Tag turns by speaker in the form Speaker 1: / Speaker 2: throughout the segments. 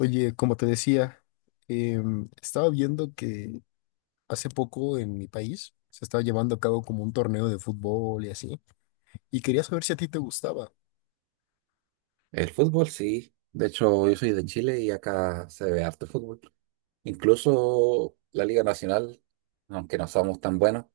Speaker 1: Oye, como te decía, estaba viendo que hace poco en mi país se estaba llevando a cabo como un torneo de fútbol y así, y quería saber si a ti te gustaba.
Speaker 2: El fútbol sí. De hecho, yo soy de Chile y acá se ve harto fútbol. Incluso la Liga Nacional, aunque no somos tan buenos, o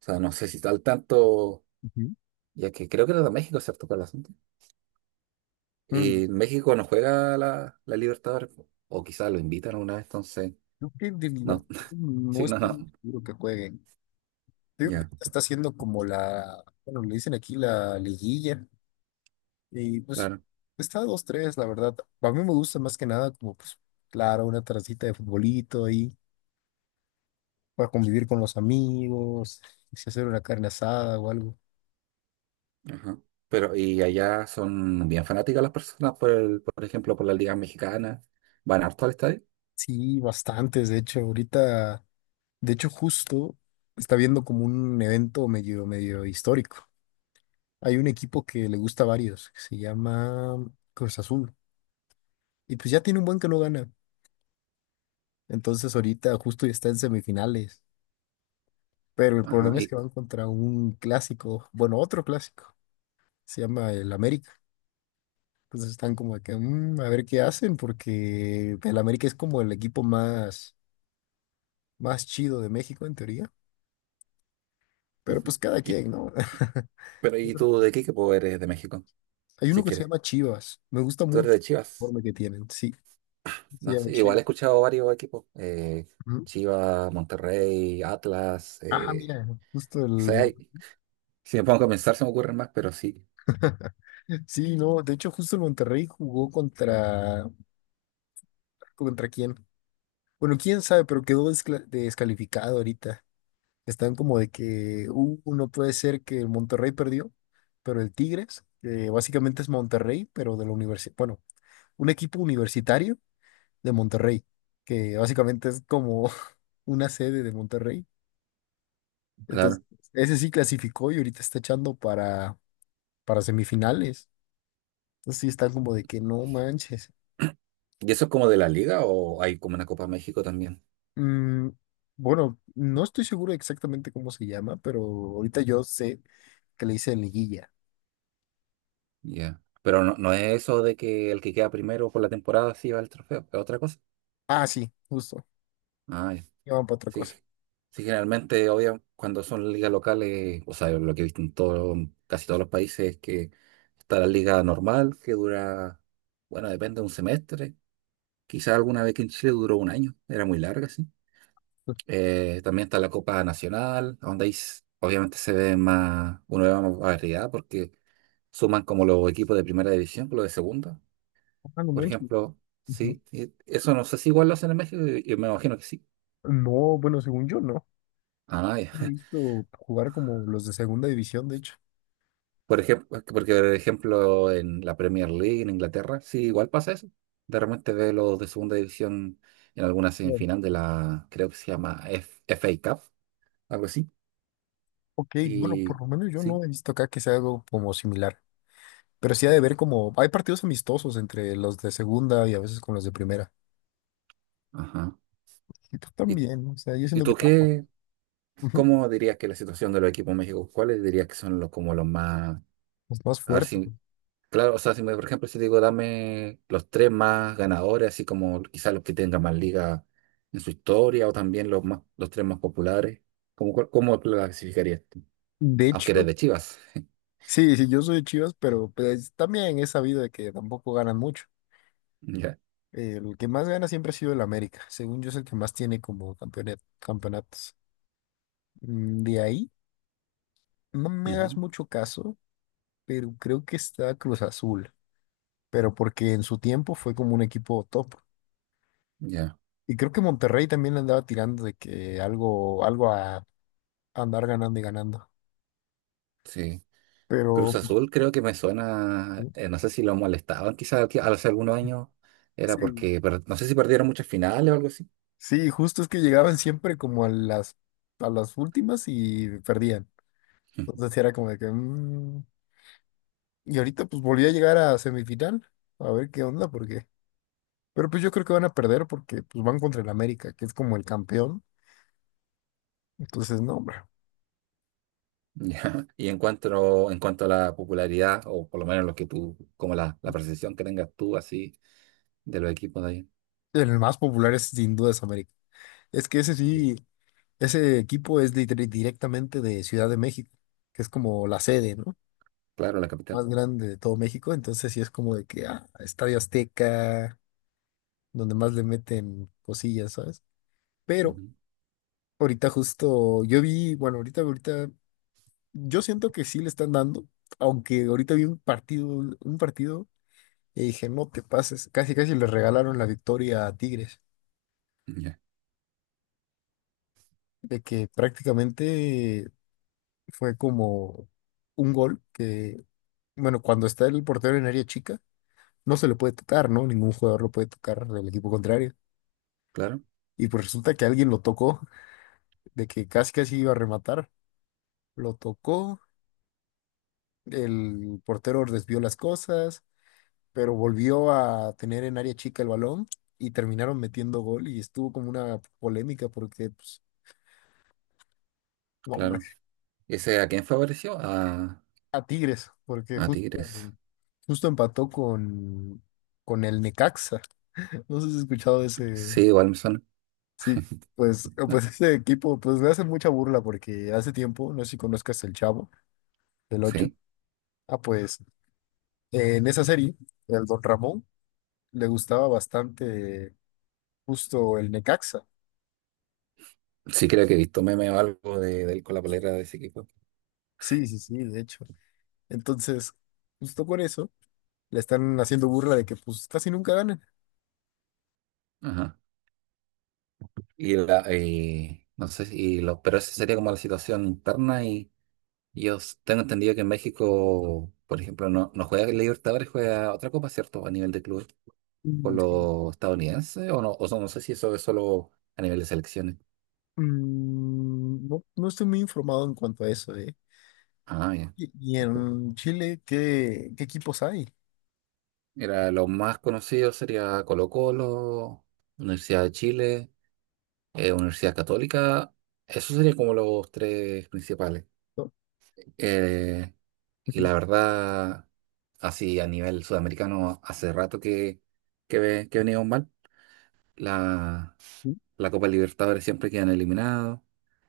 Speaker 2: sea, no sé si está al tanto,
Speaker 1: Ujú.
Speaker 2: ya que creo que era de México, ¿cierto? Para el asunto.
Speaker 1: Mm,
Speaker 2: Y México no juega la Libertadores, po. O quizás lo invitan una vez, entonces,
Speaker 1: Creo que de
Speaker 2: no.
Speaker 1: Libertadores no
Speaker 2: Sí, no,
Speaker 1: estoy
Speaker 2: no.
Speaker 1: muy seguro que jueguen. Creo que
Speaker 2: Ya,
Speaker 1: está haciendo como la, bueno, le dicen aquí la liguilla, y pues
Speaker 2: claro.
Speaker 1: está dos tres, la verdad. A mí me gusta más que nada como, pues, claro, una tardecita de futbolito ahí, para convivir con los amigos, si hacer una carne asada o algo.
Speaker 2: Ajá. Pero, y allá son bien fanáticas las personas, por ejemplo, por la Liga Mexicana. Van harto al estadio.
Speaker 1: Sí, bastantes. De hecho, ahorita, de hecho, justo está viendo como un evento medio, medio histórico. Hay un equipo que le gusta a varios, que se llama Cruz Azul. Y pues ya tiene un buen que no gana. Entonces ahorita justo ya está en semifinales. Pero el
Speaker 2: Ajá.
Speaker 1: problema es que
Speaker 2: Y,
Speaker 1: van contra un clásico, bueno, otro clásico. Se llama el América. Entonces están como de que, "Mm, a ver qué hacen, porque el América es como el equipo más, más chido de México en teoría. Pero
Speaker 2: ujú.
Speaker 1: pues cada quien, ¿no?
Speaker 2: Pero ¿y tú de qué equipo eres de México?
Speaker 1: Hay uno
Speaker 2: Si
Speaker 1: que se
Speaker 2: quieres.
Speaker 1: llama Chivas. Me gusta
Speaker 2: Tú eres
Speaker 1: mucho
Speaker 2: de
Speaker 1: el
Speaker 2: Chivas.
Speaker 1: uniforme que tienen. Sí, se
Speaker 2: No
Speaker 1: llama
Speaker 2: sé, igual he
Speaker 1: Chivas.
Speaker 2: escuchado varios equipos.
Speaker 1: Ujú.
Speaker 2: Chivas, Monterrey, Atlas.
Speaker 1: Ah, mira, justo
Speaker 2: O
Speaker 1: el...
Speaker 2: sea,
Speaker 1: Mon-
Speaker 2: si me pongo a pensar se me ocurren más, pero sí,
Speaker 1: Sí, no, de hecho justo el Monterrey jugó contra... ¿Contra quién? Bueno, quién sabe, pero quedó descalificado ahorita. Están como de que, no puede ser que el Monterrey perdió, pero el Tigres, que básicamente es Monterrey, pero de la universidad, bueno, un equipo universitario de Monterrey, que básicamente es como una sede de Monterrey. Entonces,
Speaker 2: claro.
Speaker 1: ese sí clasificó y ahorita está echando para semifinales. Entonces sí está como de que no manches.
Speaker 2: ¿Y eso es como de la liga o hay como una Copa México también?
Speaker 1: Mm, bueno, no estoy seguro exactamente cómo se llama, pero ahorita yo sé que le hice liguilla.
Speaker 2: Ya. Pero no, no es eso de que el que queda primero por la temporada sí va al trofeo, es otra cosa.
Speaker 1: Ah, sí, justo.
Speaker 2: Ah,
Speaker 1: Llaman para otra
Speaker 2: sí,
Speaker 1: cosa.
Speaker 2: sí, generalmente, obvio, cuando son ligas locales, o sea, lo que he visto en todo, casi todos los países es que está la liga normal, que dura, bueno, depende de un semestre. Quizás alguna vez que en Chile duró un año, era muy larga, sí. También está la Copa Nacional, donde ahí obviamente se ve más, uno ve más variedad porque suman como los equipos de primera división con los de segunda.
Speaker 1: Ah, no
Speaker 2: Por
Speaker 1: manches.
Speaker 2: ejemplo,
Speaker 1: Ujú.
Speaker 2: sí, y eso no sé si igual lo hacen en México, yo me imagino que sí.
Speaker 1: No, bueno, según yo no.
Speaker 2: Ah,
Speaker 1: No he
Speaker 2: ya.
Speaker 1: visto jugar como los de segunda división, de hecho.
Speaker 2: Por ejemplo, porque por ejemplo en la Premier League en Inglaterra, sí, igual pasa eso. De repente ve los de segunda división en alguna
Speaker 1: Bueno,
Speaker 2: semifinal de
Speaker 1: pues,
Speaker 2: la, creo que se llama FA Cup, algo así.
Speaker 1: ok, bueno, por
Speaker 2: Y
Speaker 1: lo menos yo
Speaker 2: sí,
Speaker 1: no he visto acá que sea algo como similar. Pero sí ha de ver como, hay partidos amistosos entre los de segunda y a veces con los de primera.
Speaker 2: ajá.
Speaker 1: Y tú
Speaker 2: ¿Y,
Speaker 1: también, o sea, yo
Speaker 2: y
Speaker 1: siento que
Speaker 2: tú
Speaker 1: está más,
Speaker 2: qué,
Speaker 1: ujú,
Speaker 2: cómo dirías que la situación de los equipos en México? ¿Cuáles dirías que son los como los más,
Speaker 1: es más
Speaker 2: a ver
Speaker 1: fuerte.
Speaker 2: si claro, o sea, si me, por ejemplo, si te digo, dame los tres más ganadores, así como quizás los que tengan más ligas en su historia, o también los más, los tres más populares, ¿cómo, cómo lo clasificarías tú?
Speaker 1: De
Speaker 2: Aunque
Speaker 1: hecho,
Speaker 2: eres de Chivas.
Speaker 1: sí, sí, yo soy de Chivas, pero pues también he sabido de que tampoco ganan mucho.
Speaker 2: Ya.
Speaker 1: El que más gana siempre ha sido el América, según yo es el que más tiene como campeonatos. De ahí, no me hagas
Speaker 2: Ujú,
Speaker 1: mucho caso, pero creo que está Cruz Azul, pero porque en su tiempo fue como un equipo top.
Speaker 2: ya,
Speaker 1: Y creo que Monterrey también le andaba tirando de que algo, algo a andar ganando y ganando.
Speaker 2: sí. Cruz
Speaker 1: Pero pues,
Speaker 2: Azul creo que me suena,
Speaker 1: sí,
Speaker 2: no sé si lo molestaban hace algunos años, era
Speaker 1: sí.
Speaker 2: porque, no sé si perdieron muchas finales o algo así.
Speaker 1: Sí, justo es que llegaban siempre como a las últimas y perdían. Entonces sí era como de que... Y ahorita pues volví a llegar a semifinal, a ver qué onda, porque... Pero pues yo creo que van a perder porque pues van contra el América, que es como el campeón. Entonces, no, hombre.
Speaker 2: Ya. Y en cuanto a la popularidad, o por lo menos lo que tú, como la percepción que tengas tú así de los equipos de allá.
Speaker 1: El más popular es sin duda es América. Es que ese sí, ese equipo es directamente de Ciudad de México, que es como la sede, ¿no?
Speaker 2: Claro, la capital.
Speaker 1: Más grande de todo México, entonces sí es como de que ah, Estadio Azteca, donde más le meten cosillas, ¿sabes? Pero
Speaker 2: Ujú.
Speaker 1: ahorita justo yo vi, bueno, ahorita ahorita yo siento que sí le están dando, aunque ahorita vi un partido y dije, "No te pases", casi casi le regalaron la victoria a Tigres,
Speaker 2: Ya.
Speaker 1: de que prácticamente fue como un gol que bueno, cuando está el portero en área chica, no se le puede tocar, ¿no? Ningún jugador lo puede tocar del equipo contrario.
Speaker 2: Claro,
Speaker 1: Y pues resulta que alguien lo tocó, de que casi casi iba a rematar. Lo tocó, el portero desvió las cosas, pero volvió a tener en área chica el balón y terminaron metiendo gol y estuvo como una polémica porque, pues, no, hombre,
Speaker 2: claro. ¿Ese a quién favoreció?
Speaker 1: a Tigres, porque
Speaker 2: A
Speaker 1: justo,
Speaker 2: Tigres.
Speaker 1: justo empató con el Necaxa. No sé si has escuchado de ese...
Speaker 2: Sí, igual me suena.
Speaker 1: Sí, pues,
Speaker 2: Ah,
Speaker 1: pues ese equipo, pues me hacen mucha burla porque hace tiempo, no sé si conozcas el Chavo del ocho.
Speaker 2: sí.
Speaker 1: Ah, pues en esa serie, el Don Ramón le gustaba bastante justo el Necaxa.
Speaker 2: Sí, creo que he visto meme o algo de él con la polera de ese equipo.
Speaker 1: Sí, sí, sí, de hecho. Entonces, justo por eso, le están haciendo burla de que pues casi nunca ganan.
Speaker 2: Ajá. Y la, y no sé, y lo, pero esa sería como la situación interna y y tengo entendido que en México, por ejemplo, no, no juega el Libertadores, juega otra copa, ¿cierto? A nivel de club con
Speaker 1: Mm, sí.
Speaker 2: los estadounidenses o no, o sea, no sé si eso es solo a nivel de selecciones.
Speaker 1: No, no estoy muy informado en cuanto a eso, ¿eh?
Speaker 2: Ah, ya.
Speaker 1: Y, y en Chile, ¿qué, qué equipos hay?
Speaker 2: Mira, los más conocidos sería Colo-Colo, Universidad de Chile, Universidad Católica. Esos serían como los tres principales.
Speaker 1: ¿No?
Speaker 2: Eh, y
Speaker 1: Ujú.
Speaker 2: la verdad, así a nivel sudamericano, hace rato que, que venimos mal. La, la Copa Libertadores siempre quedan eliminados,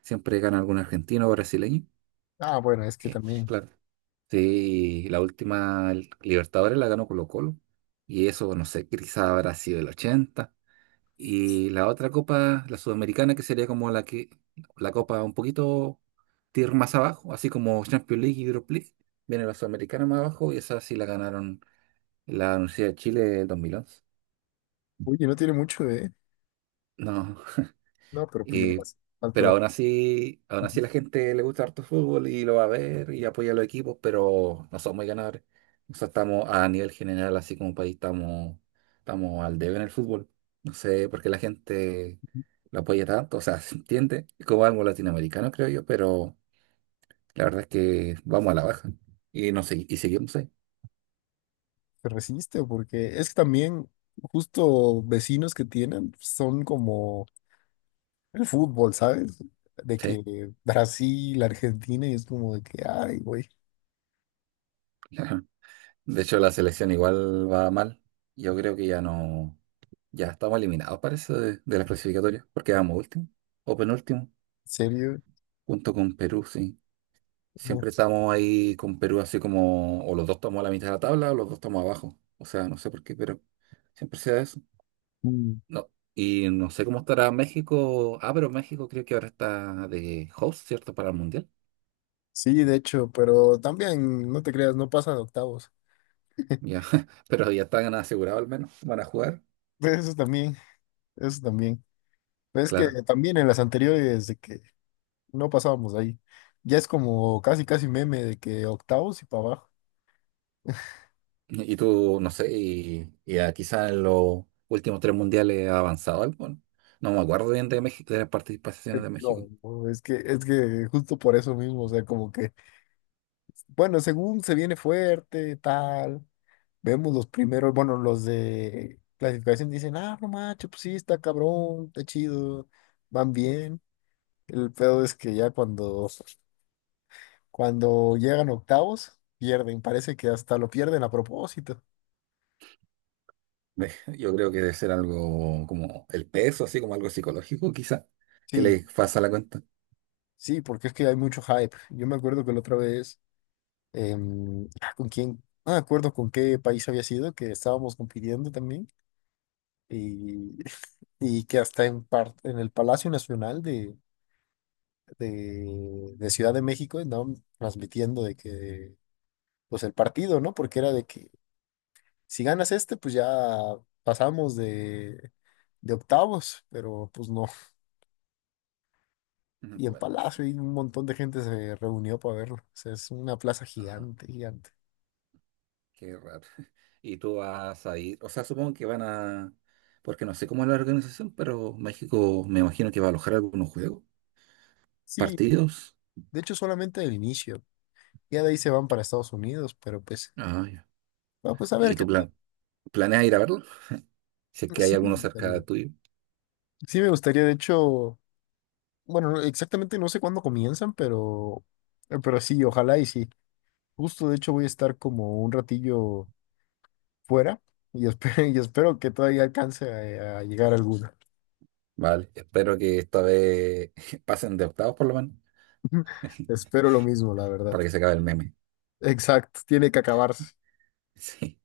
Speaker 2: siempre gana algún argentino o brasileño.
Speaker 1: Ah, bueno, es que
Speaker 2: Eh,
Speaker 1: también.
Speaker 2: claro. Sí, la última Libertadores la ganó Colo-Colo. Y eso, no sé, quizá habrá sido el 80. Y la otra copa, la sudamericana, que sería como la que, la copa un poquito tier más abajo, así como Champions League y Europa League, viene la sudamericana más abajo y esa sí la ganaron la Universidad de Chile en 2011.
Speaker 1: Oye, no tiene mucho, ¿eh?
Speaker 2: No,
Speaker 1: No, pero pues ya
Speaker 2: Y-
Speaker 1: más falta
Speaker 2: pero
Speaker 1: la.
Speaker 2: aún así la gente le gusta harto fútbol y lo va a ver y apoya a los equipos, pero no somos muy ganadores. O sea, estamos a nivel general, así como país, estamos, estamos al debe en el fútbol. No sé por qué la gente lo apoya tanto. O sea, se entiende, es como algo latinoamericano, creo yo, pero la verdad es que vamos a la baja. Y no sé, y seguimos ahí.
Speaker 1: Se resiste, porque es que también justo vecinos que tienen son como el fútbol, ¿sabes? De
Speaker 2: Sí.
Speaker 1: que Brasil, Argentina, y es como de que, ay, güey, ¿en
Speaker 2: De hecho, la selección igual va mal. Yo creo que ya no. Ya estamos eliminados, parece, de las clasificatorias, porque vamos último o penúltimo,
Speaker 1: serio?
Speaker 2: junto con Perú, sí.
Speaker 1: Como,
Speaker 2: Siempre estamos ahí con Perú, así como, o los dos estamos a la mitad de la tabla o los dos estamos abajo. O sea, no sé por qué, pero siempre sea eso.
Speaker 1: mm,
Speaker 2: No. Y no sé cómo estará México. Ah, pero México creo que ahora está de host, ¿cierto? Para el Mundial.
Speaker 1: sí, de hecho, pero también, no te creas, no pasa de octavos.
Speaker 2: Ya, pero ya están asegurados al menos. Van a jugar,
Speaker 1: Eso también, eso también. Pero es que
Speaker 2: claro.
Speaker 1: también en las anteriores de que no pasábamos de ahí, ya es como casi, casi meme de que octavos y para abajo.
Speaker 2: ¿No? Y tú, no sé, y a quizás en los últimos 3 mundiales ha avanzado algo, ¿no? No me acuerdo bien de México, de las participaciones de México.
Speaker 1: No, no, es que justo por eso mismo, o sea, como que bueno, según se viene fuerte, tal, vemos los primeros, bueno, los de clasificación dicen, ah, no macho, pues sí, está cabrón, está chido, van bien. El pedo es que ya cuando, cuando llegan octavos, pierden, parece que hasta lo pierden a propósito.
Speaker 2: Me- Yo creo que debe ser algo como el peso, así como algo psicológico, quizás, que
Speaker 1: Sí,
Speaker 2: le pasa la cuenta.
Speaker 1: sí, porque es que hay mucho hype. Yo me acuerdo que la otra vez, ¿con quién? No me acuerdo con qué país había sido, que estábamos compitiendo también, y, y que hasta en, en el Palacio Nacional de Ciudad de México andaban transmitiendo de que, pues el partido, ¿no? Porque era de que si ganas este, pues ya pasamos de octavos, pero pues no.
Speaker 2: Mm,
Speaker 1: Y en
Speaker 2: bueno,
Speaker 1: Palacio y un montón de gente se reunió para verlo. O sea, es una plaza
Speaker 2: ajá,
Speaker 1: gigante, gigante.
Speaker 2: qué raro. Y tú vas a ir, o sea, supongo que van a, porque no sé cómo es la organización, pero México me imagino que va a alojar algunos juegos,
Speaker 1: Sí,
Speaker 2: partidos.
Speaker 1: de hecho solamente el inicio. Ya de ahí se van para Estados Unidos, pero pues,
Speaker 2: Ah, ya.
Speaker 1: bueno, pues a ver
Speaker 2: ¿Y
Speaker 1: qué
Speaker 2: tú
Speaker 1: tal.
Speaker 2: planeas ir a verlo? Si es que hay
Speaker 1: Sí me
Speaker 2: alguno
Speaker 1: gustaría.
Speaker 2: cerca tuyo.
Speaker 1: Sí me gustaría, de hecho, bueno, no- exactamente no sé cuándo comienzan, pero sí, ojalá y sí. Justo, de hecho, voy a estar como un ratillo fuera y espero, y espero que todavía alcance a llegar alguna.
Speaker 2: Vale, espero que esta vez pasen de octavos por lo menos,
Speaker 1: Espero lo mismo, la verdad.
Speaker 2: para que se acabe el meme.
Speaker 1: Exacto, tiene que acabarse.
Speaker 2: Sí.